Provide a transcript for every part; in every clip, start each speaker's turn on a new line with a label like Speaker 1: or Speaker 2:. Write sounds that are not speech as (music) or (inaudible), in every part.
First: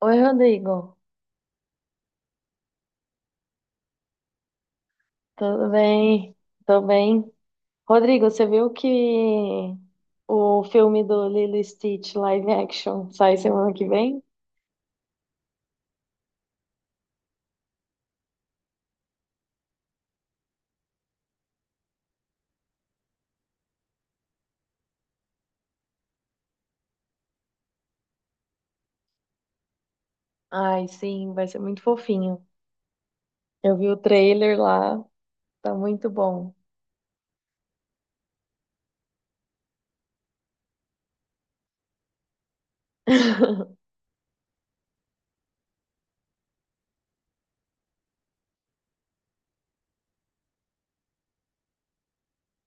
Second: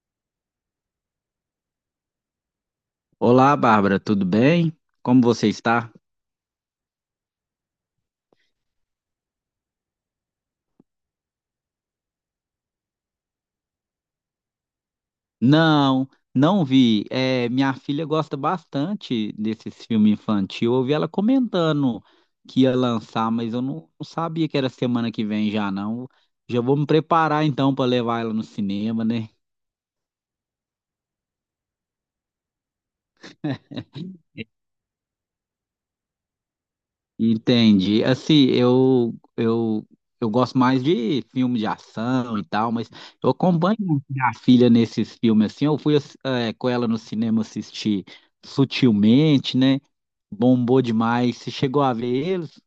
Speaker 1: Oi, Rodrigo.
Speaker 2: Olá, Bárbara, tudo bem? Como você
Speaker 1: Tudo
Speaker 2: está?
Speaker 1: bem? Tô bem. Rodrigo, você viu que o filme do Lilo e Stitch live action sai semana que vem?
Speaker 2: Não, não vi. É, minha filha gosta bastante desses filmes infantil. Eu ouvi ela comentando que ia lançar, mas eu não sabia que era semana que vem já, não. Já vou me preparar então para levar ela no cinema, né?
Speaker 1: Ai, sim, vai ser muito fofinho. Eu vi o trailer lá, tá muito bom.
Speaker 2: Entendi. Assim, eu gosto mais de filme de ação e tal, mas eu acompanho
Speaker 1: (laughs)
Speaker 2: minha filha nesses filmes assim. Eu fui com ela no cinema assistir Sutilmente, né? Bombou demais. Você chegou a ver eles?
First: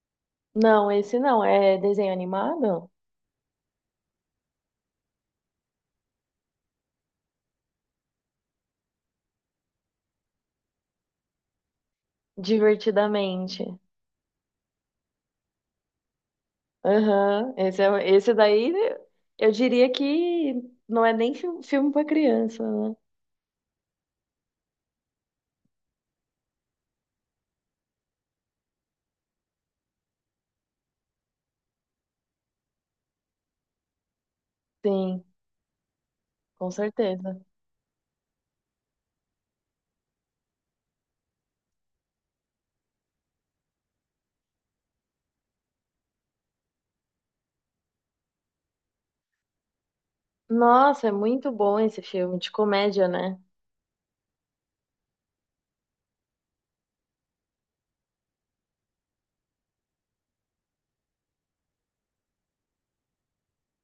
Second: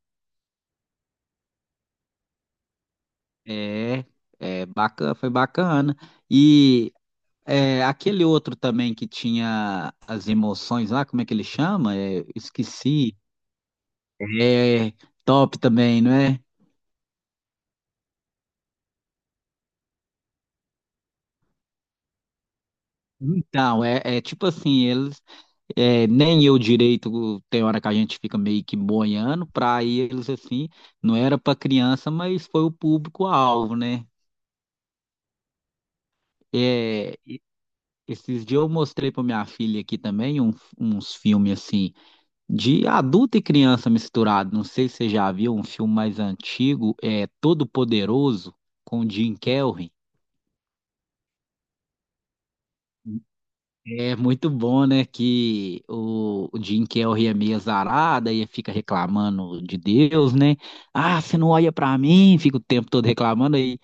Speaker 1: Não, esse não, é desenho animado?
Speaker 2: É, é bacana, foi bacana. E aquele outro também que tinha as emoções lá, como é que ele chama? É, esqueci.
Speaker 1: Divertidamente.
Speaker 2: É top também, não é?
Speaker 1: Aham, esse, é, esse daí eu diria que não é nem filme pra criança, né?
Speaker 2: Então, é, é tipo assim, eles. É, nem eu direito, tem hora que a gente fica meio que boiando, para eles assim, não era para criança, mas foi o público-alvo, né?
Speaker 1: Sim, com
Speaker 2: É,
Speaker 1: certeza.
Speaker 2: esses dias eu mostrei para minha filha aqui também uns filmes assim, de adulto e criança misturado. Não sei se você já viu um filme mais antigo, é Todo Poderoso, com o Jim Carrey.
Speaker 1: Nossa, é muito bom esse filme de comédia, né?
Speaker 2: É muito bom, né, que o Jim Carrey é meio azarado e fica reclamando de Deus, né? Ah, você não olha pra mim, fica o tempo todo reclamando. Aí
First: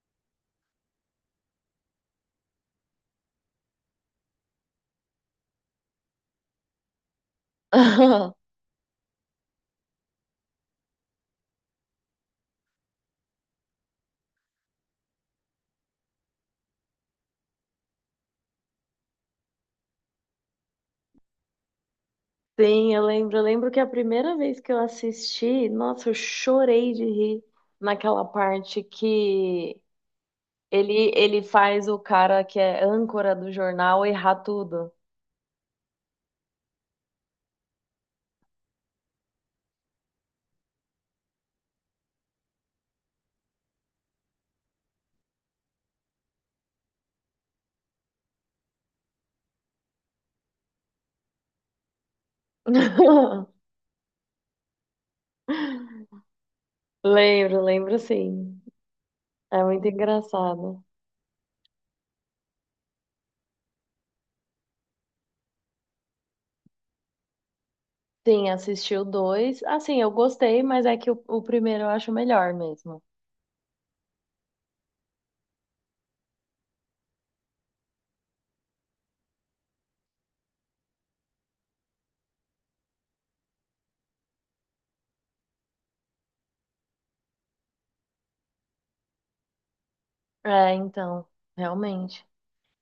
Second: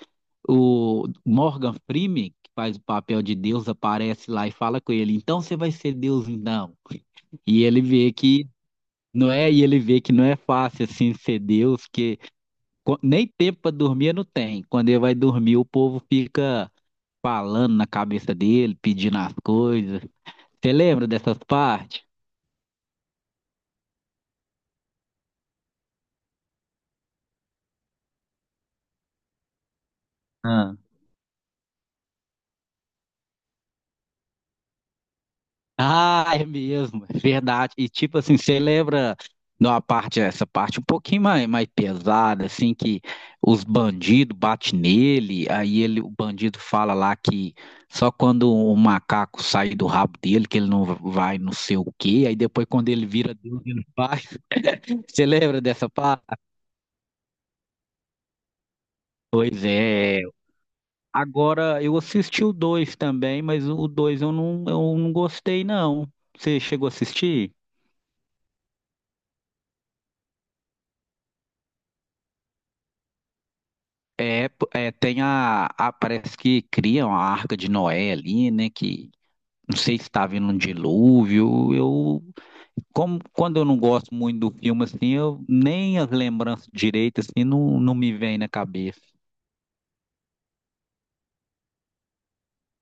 Speaker 2: o Morgan Freeman, que faz o papel de Deus, aparece lá e fala com ele, então você vai ser Deus então. E ele vê que
Speaker 1: (laughs)
Speaker 2: não é, e ele vê que não é fácil assim ser Deus, que nem tempo pra dormir não tem. Quando ele vai dormir, o povo fica falando na cabeça dele, pedindo as coisas. Você lembra dessas partes?
Speaker 1: Sim, eu lembro. Eu lembro que a primeira vez que eu assisti, nossa, eu chorei de rir naquela parte que
Speaker 2: Ah,
Speaker 1: ele faz o cara que é âncora do jornal errar tudo.
Speaker 2: Ah, é mesmo, é verdade. E tipo assim, você lembra de uma parte, essa parte um pouquinho mais, mais pesada, assim, que os bandidos batem nele, aí ele, o bandido fala lá que só quando o macaco sai do rabo dele, que ele não vai não sei o quê, aí depois quando ele vira
Speaker 1: (laughs)
Speaker 2: Deus, ele faz. (laughs) Você lembra dessa parte?
Speaker 1: Lembro, lembro sim. É
Speaker 2: Pois
Speaker 1: muito
Speaker 2: é.
Speaker 1: engraçado.
Speaker 2: Agora, eu assisti o dois também, mas o dois eu não gostei, não. Você chegou a assistir?
Speaker 1: Sim, assisti o dois. Assim, eu gostei, mas é que o primeiro eu acho melhor mesmo.
Speaker 2: É, é, tem Parece que criam a Arca de Noé ali, né? Que não sei se está vindo um dilúvio. Eu, como, quando eu não gosto muito do filme, assim, eu nem as lembranças direitas, assim, não me vem na cabeça.
Speaker 1: É, então, realmente.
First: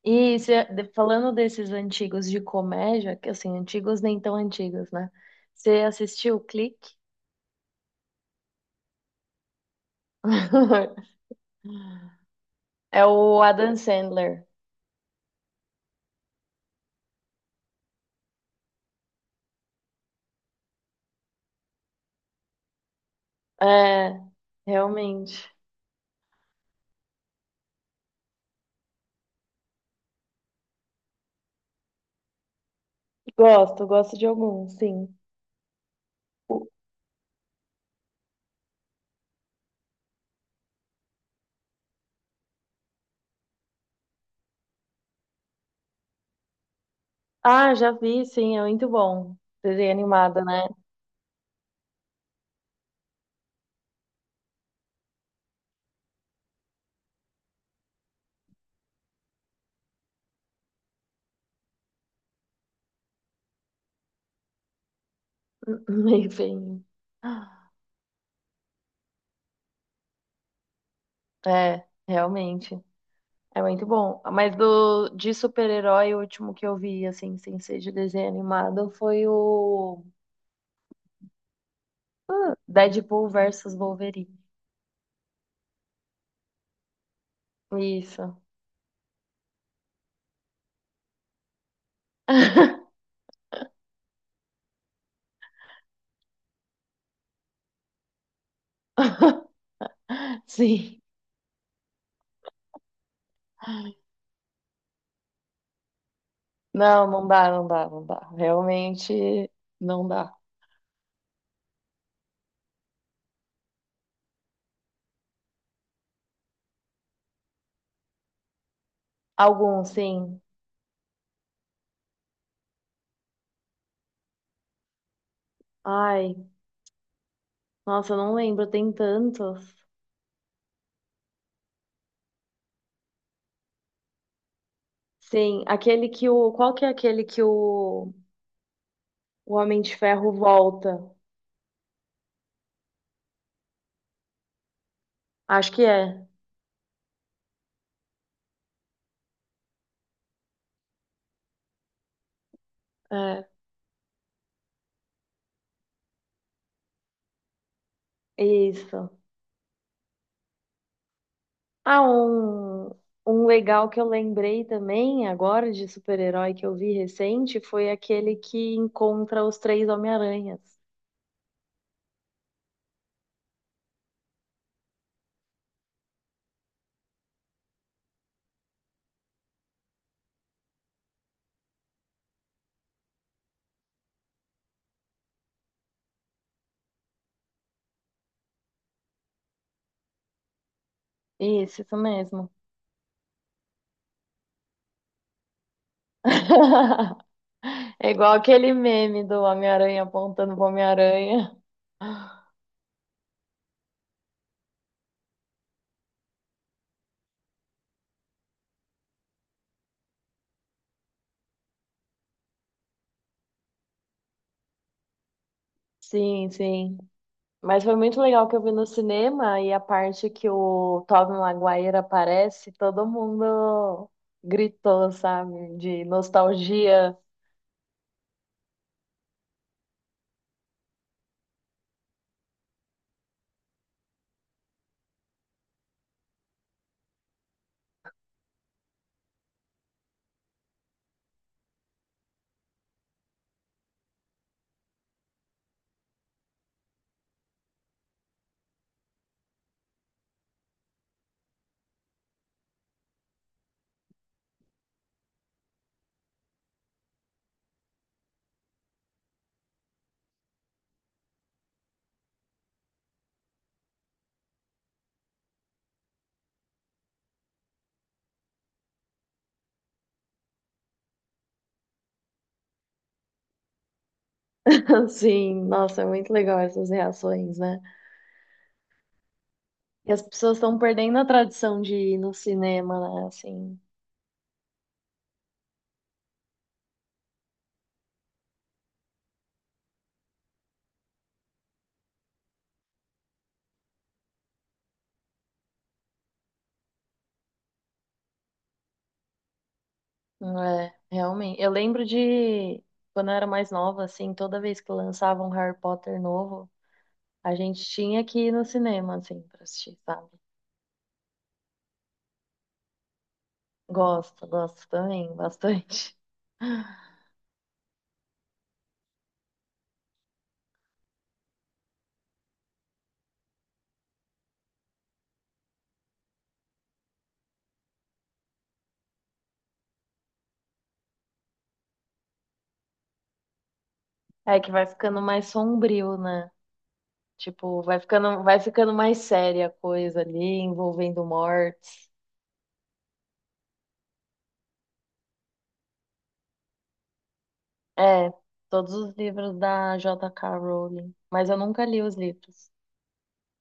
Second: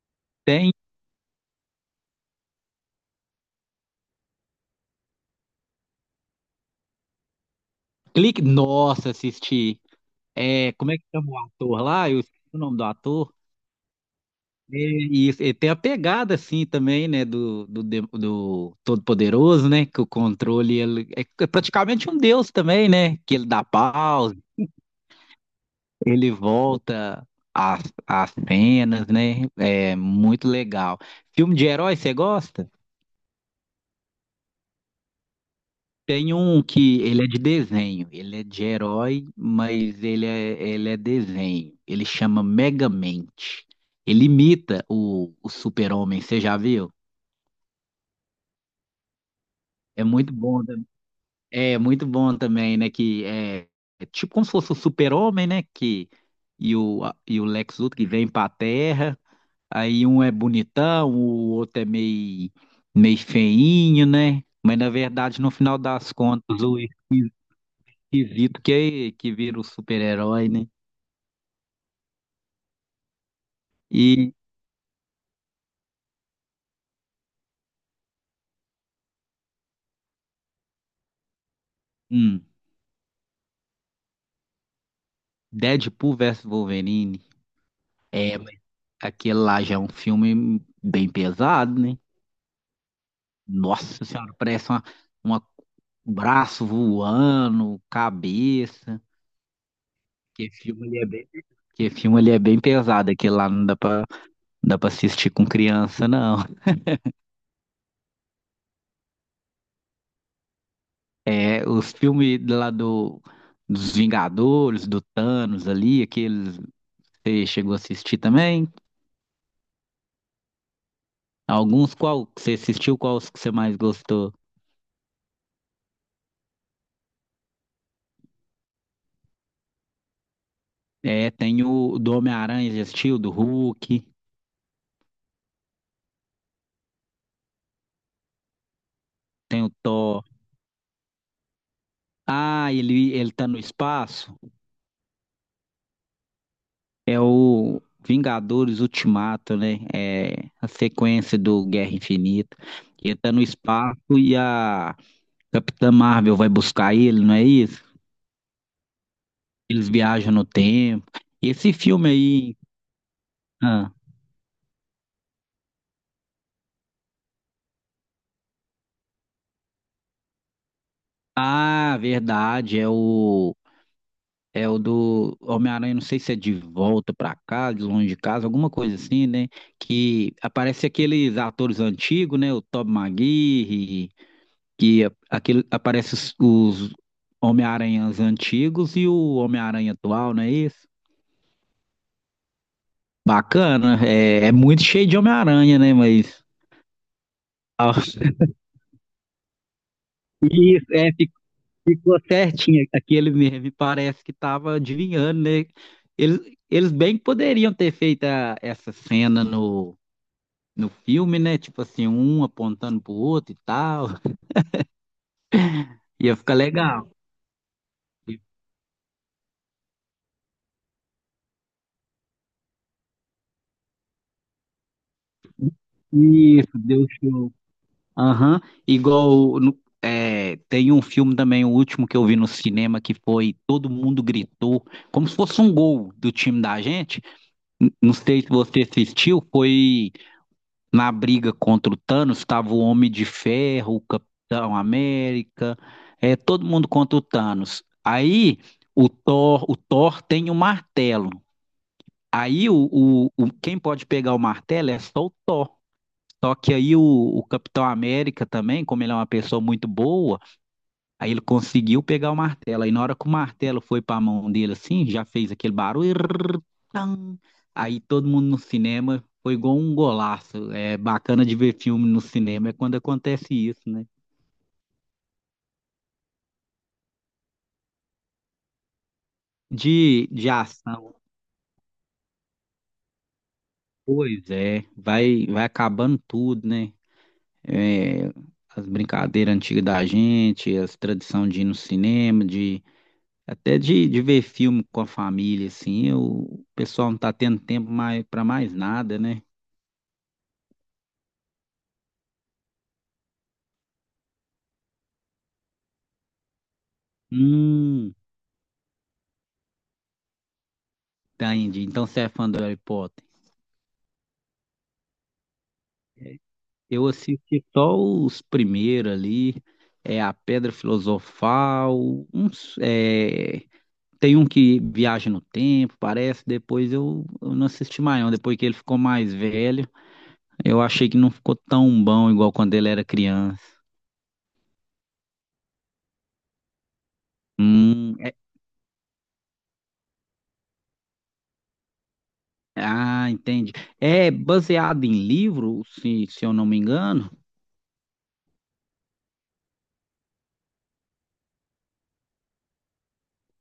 Speaker 1: E
Speaker 2: Tem
Speaker 1: falando desses antigos de comédia, que assim, antigos nem tão antigos, né? Você assistiu o Clique?
Speaker 2: clique. Nossa, assisti. É, como é
Speaker 1: (laughs)
Speaker 2: que chama o ator lá? Eu esqueci o nome do
Speaker 1: É
Speaker 2: ator.
Speaker 1: o Adam Sandler.
Speaker 2: É, E, isso, e tem a pegada, assim, também, né? Do Todo-Poderoso, né? Que o controle ele é praticamente um deus também, né? Que ele dá
Speaker 1: É,
Speaker 2: pausa.
Speaker 1: realmente.
Speaker 2: Ele volta às cenas, né? É muito legal. Filme de herói, você gosta?
Speaker 1: Gosto, gosto de alguns, sim.
Speaker 2: Tem um que ele é de desenho. Ele é de herói, mas ele é desenho. Ele chama Megamente. Ele imita o Super-Homem, você já viu?
Speaker 1: Ah, já vi, sim, é muito bom. Desenho
Speaker 2: É muito
Speaker 1: animado, né?
Speaker 2: bom, é muito bom também, né? Que é, é tipo como se fosse o Super-Homem, né? Que, e o Lex Luthor que vem para a Terra. Aí um é bonitão, o outro é meio feinho, né? Mas na verdade, no final
Speaker 1: (laughs)
Speaker 2: das
Speaker 1: Meio
Speaker 2: contas, o
Speaker 1: feinho.
Speaker 2: esquisito que vira o super-herói, né?
Speaker 1: É, realmente. É muito bom.
Speaker 2: E
Speaker 1: Mas do, de super-herói, o último que eu vi, assim, sem ser de desenho animado, foi o
Speaker 2: hum,
Speaker 1: Deadpool versus Wolverine.
Speaker 2: Deadpool versus Wolverine. É,
Speaker 1: Isso.
Speaker 2: mas aquele lá já é um filme bem pesado, né?
Speaker 1: (laughs)
Speaker 2: Nossa Senhora, parece uma um braço voando, cabeça. Que filme ele
Speaker 1: Sim.
Speaker 2: é bem, que filme ele é bem pesado, aquele lá não dá pra, não dá pra assistir com criança, não.
Speaker 1: Não, não dá, não dá, não dá. Realmente não dá.
Speaker 2: É, os filmes lá dos Vingadores, do Thanos ali, aqueles você chegou a assistir também?
Speaker 1: Alguns, sim.
Speaker 2: Alguns, qual que você assistiu, quais que você mais gostou?
Speaker 1: Ai, nossa, eu não lembro, tem tantos.
Speaker 2: É, tem o do Homem-Aranha, já assistiu? Do Hulk,
Speaker 1: Sim, aquele que o. Qual que é aquele que o
Speaker 2: tem o
Speaker 1: Homem de
Speaker 2: Thor.
Speaker 1: Ferro volta?
Speaker 2: Ah, ele tá no espaço?
Speaker 1: Acho que é.
Speaker 2: É o Vingadores Ultimato, né? É a sequência do Guerra Infinita. Ele tá no
Speaker 1: É,
Speaker 2: espaço e a Capitã Marvel vai buscar ele, não é isso?
Speaker 1: isso.
Speaker 2: Eles viajam no tempo. E esse
Speaker 1: Ah,
Speaker 2: filme aí.
Speaker 1: um legal
Speaker 2: Ah,
Speaker 1: que eu lembrei também agora de super-herói que eu vi recente foi aquele que encontra os três Homem-Aranhas.
Speaker 2: ah, verdade. É o do Homem-Aranha, não sei se é de volta pra casa, de longe de casa, alguma coisa assim, né? Que aparece aqueles atores antigos, né? O Tobey Maguire, que aquele, aparece os Homem-Aranhas antigos e o Homem-Aranha atual, não é isso?
Speaker 1: Isso mesmo.
Speaker 2: Bacana, é, é muito cheio de Homem-Aranha, né? Mas
Speaker 1: (laughs) É igual aquele meme do Homem-Aranha apontando pro
Speaker 2: (laughs) é,
Speaker 1: Homem-Aranha.
Speaker 2: ficou certinho aquele meme, parece que tava adivinhando, né? Eles, eles bem que poderiam ter feito essa cena no filme, né? Tipo assim, um apontando pro outro e tal. (laughs) Ia
Speaker 1: Sim,
Speaker 2: ficar
Speaker 1: sim.
Speaker 2: legal.
Speaker 1: Mas foi muito legal que eu vi no cinema e a parte que o Tobey Maguire aparece, todo mundo gritou, sabe? De
Speaker 2: Isso, deu
Speaker 1: nostalgia.
Speaker 2: show. Aham. Igual é, tem um filme também, o último que eu vi no cinema, que foi Todo Mundo Gritou, como se fosse um gol do time da gente. Não sei se você assistiu, foi. Na briga contra o Thanos, estava o Homem de Ferro, o Capitão América, é, todo mundo contra o Thanos. Aí o Thor tem o martelo. Aí quem pode pegar o martelo é só o Thor. Só que aí o Capitão América também, como ele é uma pessoa muito boa, aí ele conseguiu pegar o martelo. Aí na hora que o martelo foi para a mão dele assim, já fez aquele barulho. Irrrr, tam. Aí todo mundo no cinema foi igual um golaço. É bacana de ver filme no cinema é quando acontece isso, né?
Speaker 1: (laughs) Sim, nossa, é muito legal essas reações, né? E as
Speaker 2: De
Speaker 1: pessoas estão
Speaker 2: ação,
Speaker 1: perdendo a tradição de ir no cinema, né? Assim,
Speaker 2: pois é, vai, vai acabando tudo, né? É, as brincadeiras antigas da gente, as tradições de ir no cinema, de ver filme com a família, assim, o pessoal não tá tendo tempo mais para mais nada, né?
Speaker 1: não é, realmente. Eu lembro de quando eu era mais nova, assim, toda vez que lançava um Harry Potter novo, a gente
Speaker 2: Hum,
Speaker 1: tinha que ir no cinema, assim, pra assistir, sabe?
Speaker 2: tá, Indy. Então você é fã do Harry Potter.
Speaker 1: Gosto, gosto também, (laughs) bastante.
Speaker 2: Eu assisti só os primeiros ali, é a Pedra Filosofal, uns, é, tem um que viaja no tempo, parece, depois eu não assisti mais não, depois que ele ficou mais velho, eu achei que não ficou tão bom igual quando ele era criança.
Speaker 1: É que vai ficando mais sombrio, né? Tipo,
Speaker 2: Hum, é-
Speaker 1: vai ficando mais séria a coisa ali, envolvendo mortes.
Speaker 2: ah, entendi. É baseado em livro, se eu não me engano?
Speaker 1: É, todos os livros da J.K. Rowling. Mas eu nunca li os livros.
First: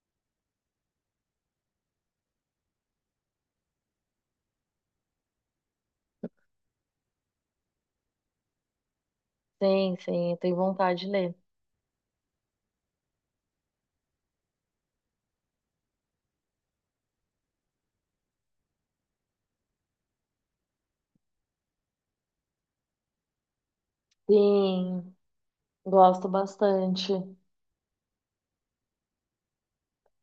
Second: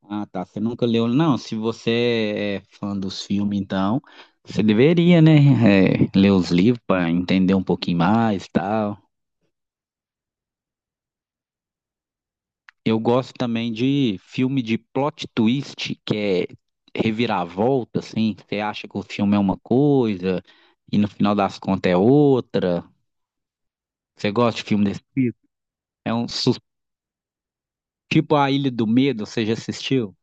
Speaker 2: Ah, tá. Você nunca leu? Não, se você é fã dos filmes, então, você deveria, né? É, ler os livros para entender um pouquinho mais e tal.
Speaker 1: Sim, sim, eu tenho vontade de ler.
Speaker 2: Eu gosto também de filme de plot twist, que é reviravolta, assim. Você acha que o filme é uma coisa e no final das contas é outra. Você gosta de filme desse
Speaker 1: Sim,
Speaker 2: tipo? É um
Speaker 1: gosto bastante.
Speaker 2: tipo A Ilha do Medo, você já assistiu?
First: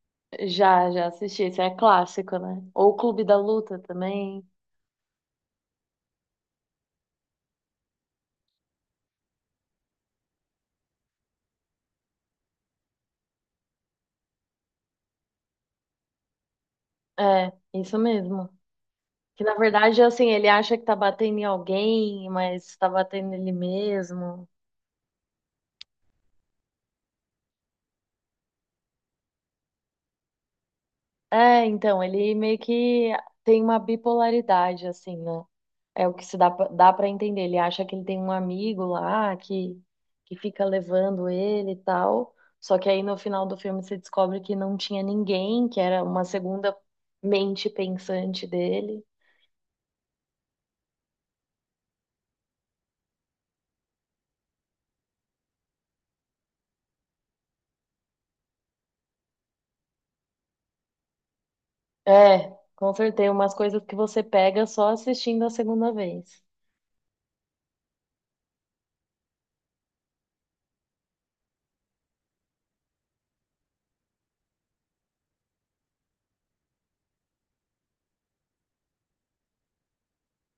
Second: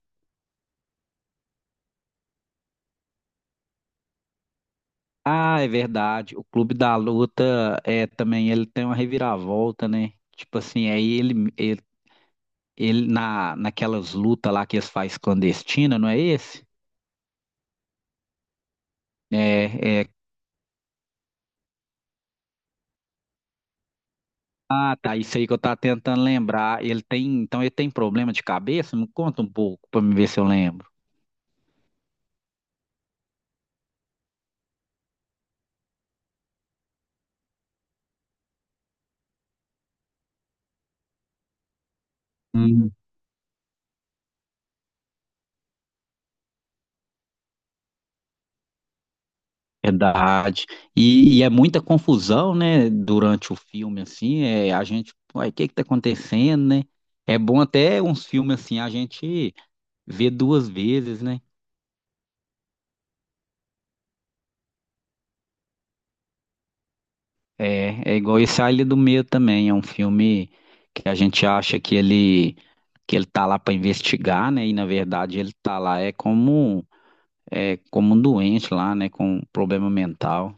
Speaker 1: Já, já assisti. Isso é clássico, né? Ou o Clube da Luta também.
Speaker 2: Ah, é verdade. O Clube da Luta é também ele tem uma reviravolta, né? Tipo assim, ele na naquelas lutas lá que eles fazem clandestina, não é esse?
Speaker 1: É, isso mesmo. Que na verdade,
Speaker 2: É, é.
Speaker 1: assim, ele acha que tá batendo em alguém, mas tá batendo nele mesmo.
Speaker 2: Ah, tá, isso aí que eu tava tentando lembrar. Ele tem, então ele tem problema de cabeça? Me conta um pouco pra me ver se eu lembro.
Speaker 1: É, então, ele meio que tem uma bipolaridade, assim, né? É o que se dá, dá para entender. Ele acha que ele tem um amigo lá que fica levando ele e tal. Só que
Speaker 2: Hum.
Speaker 1: aí no final do filme você descobre que não tinha ninguém, que era uma segunda mente pensante dele.
Speaker 2: Verdade. E é muita confusão, né? Durante o filme, assim, é, a gente, uai, o que que tá acontecendo, né? É bom até uns filmes assim, a gente vê duas vezes, né?
Speaker 1: É, com certeza, umas coisas que você pega só assistindo a segunda vez.
Speaker 2: É, é igual esse A Ilha do Medo também, é um filme que a gente acha que ele tá lá para investigar, né? E na verdade ele tá lá é como um doente lá, né, com um problema mental.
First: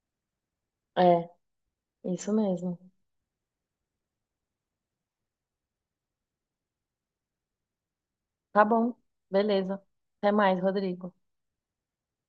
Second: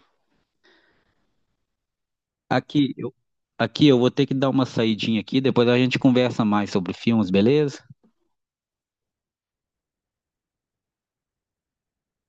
Speaker 1: É, isso mesmo.
Speaker 2: Aqui eu aqui eu vou ter que dar uma saidinha aqui, depois a gente conversa mais sobre filmes, beleza?
Speaker 1: Tá bom, beleza. Até mais, Rodrigo.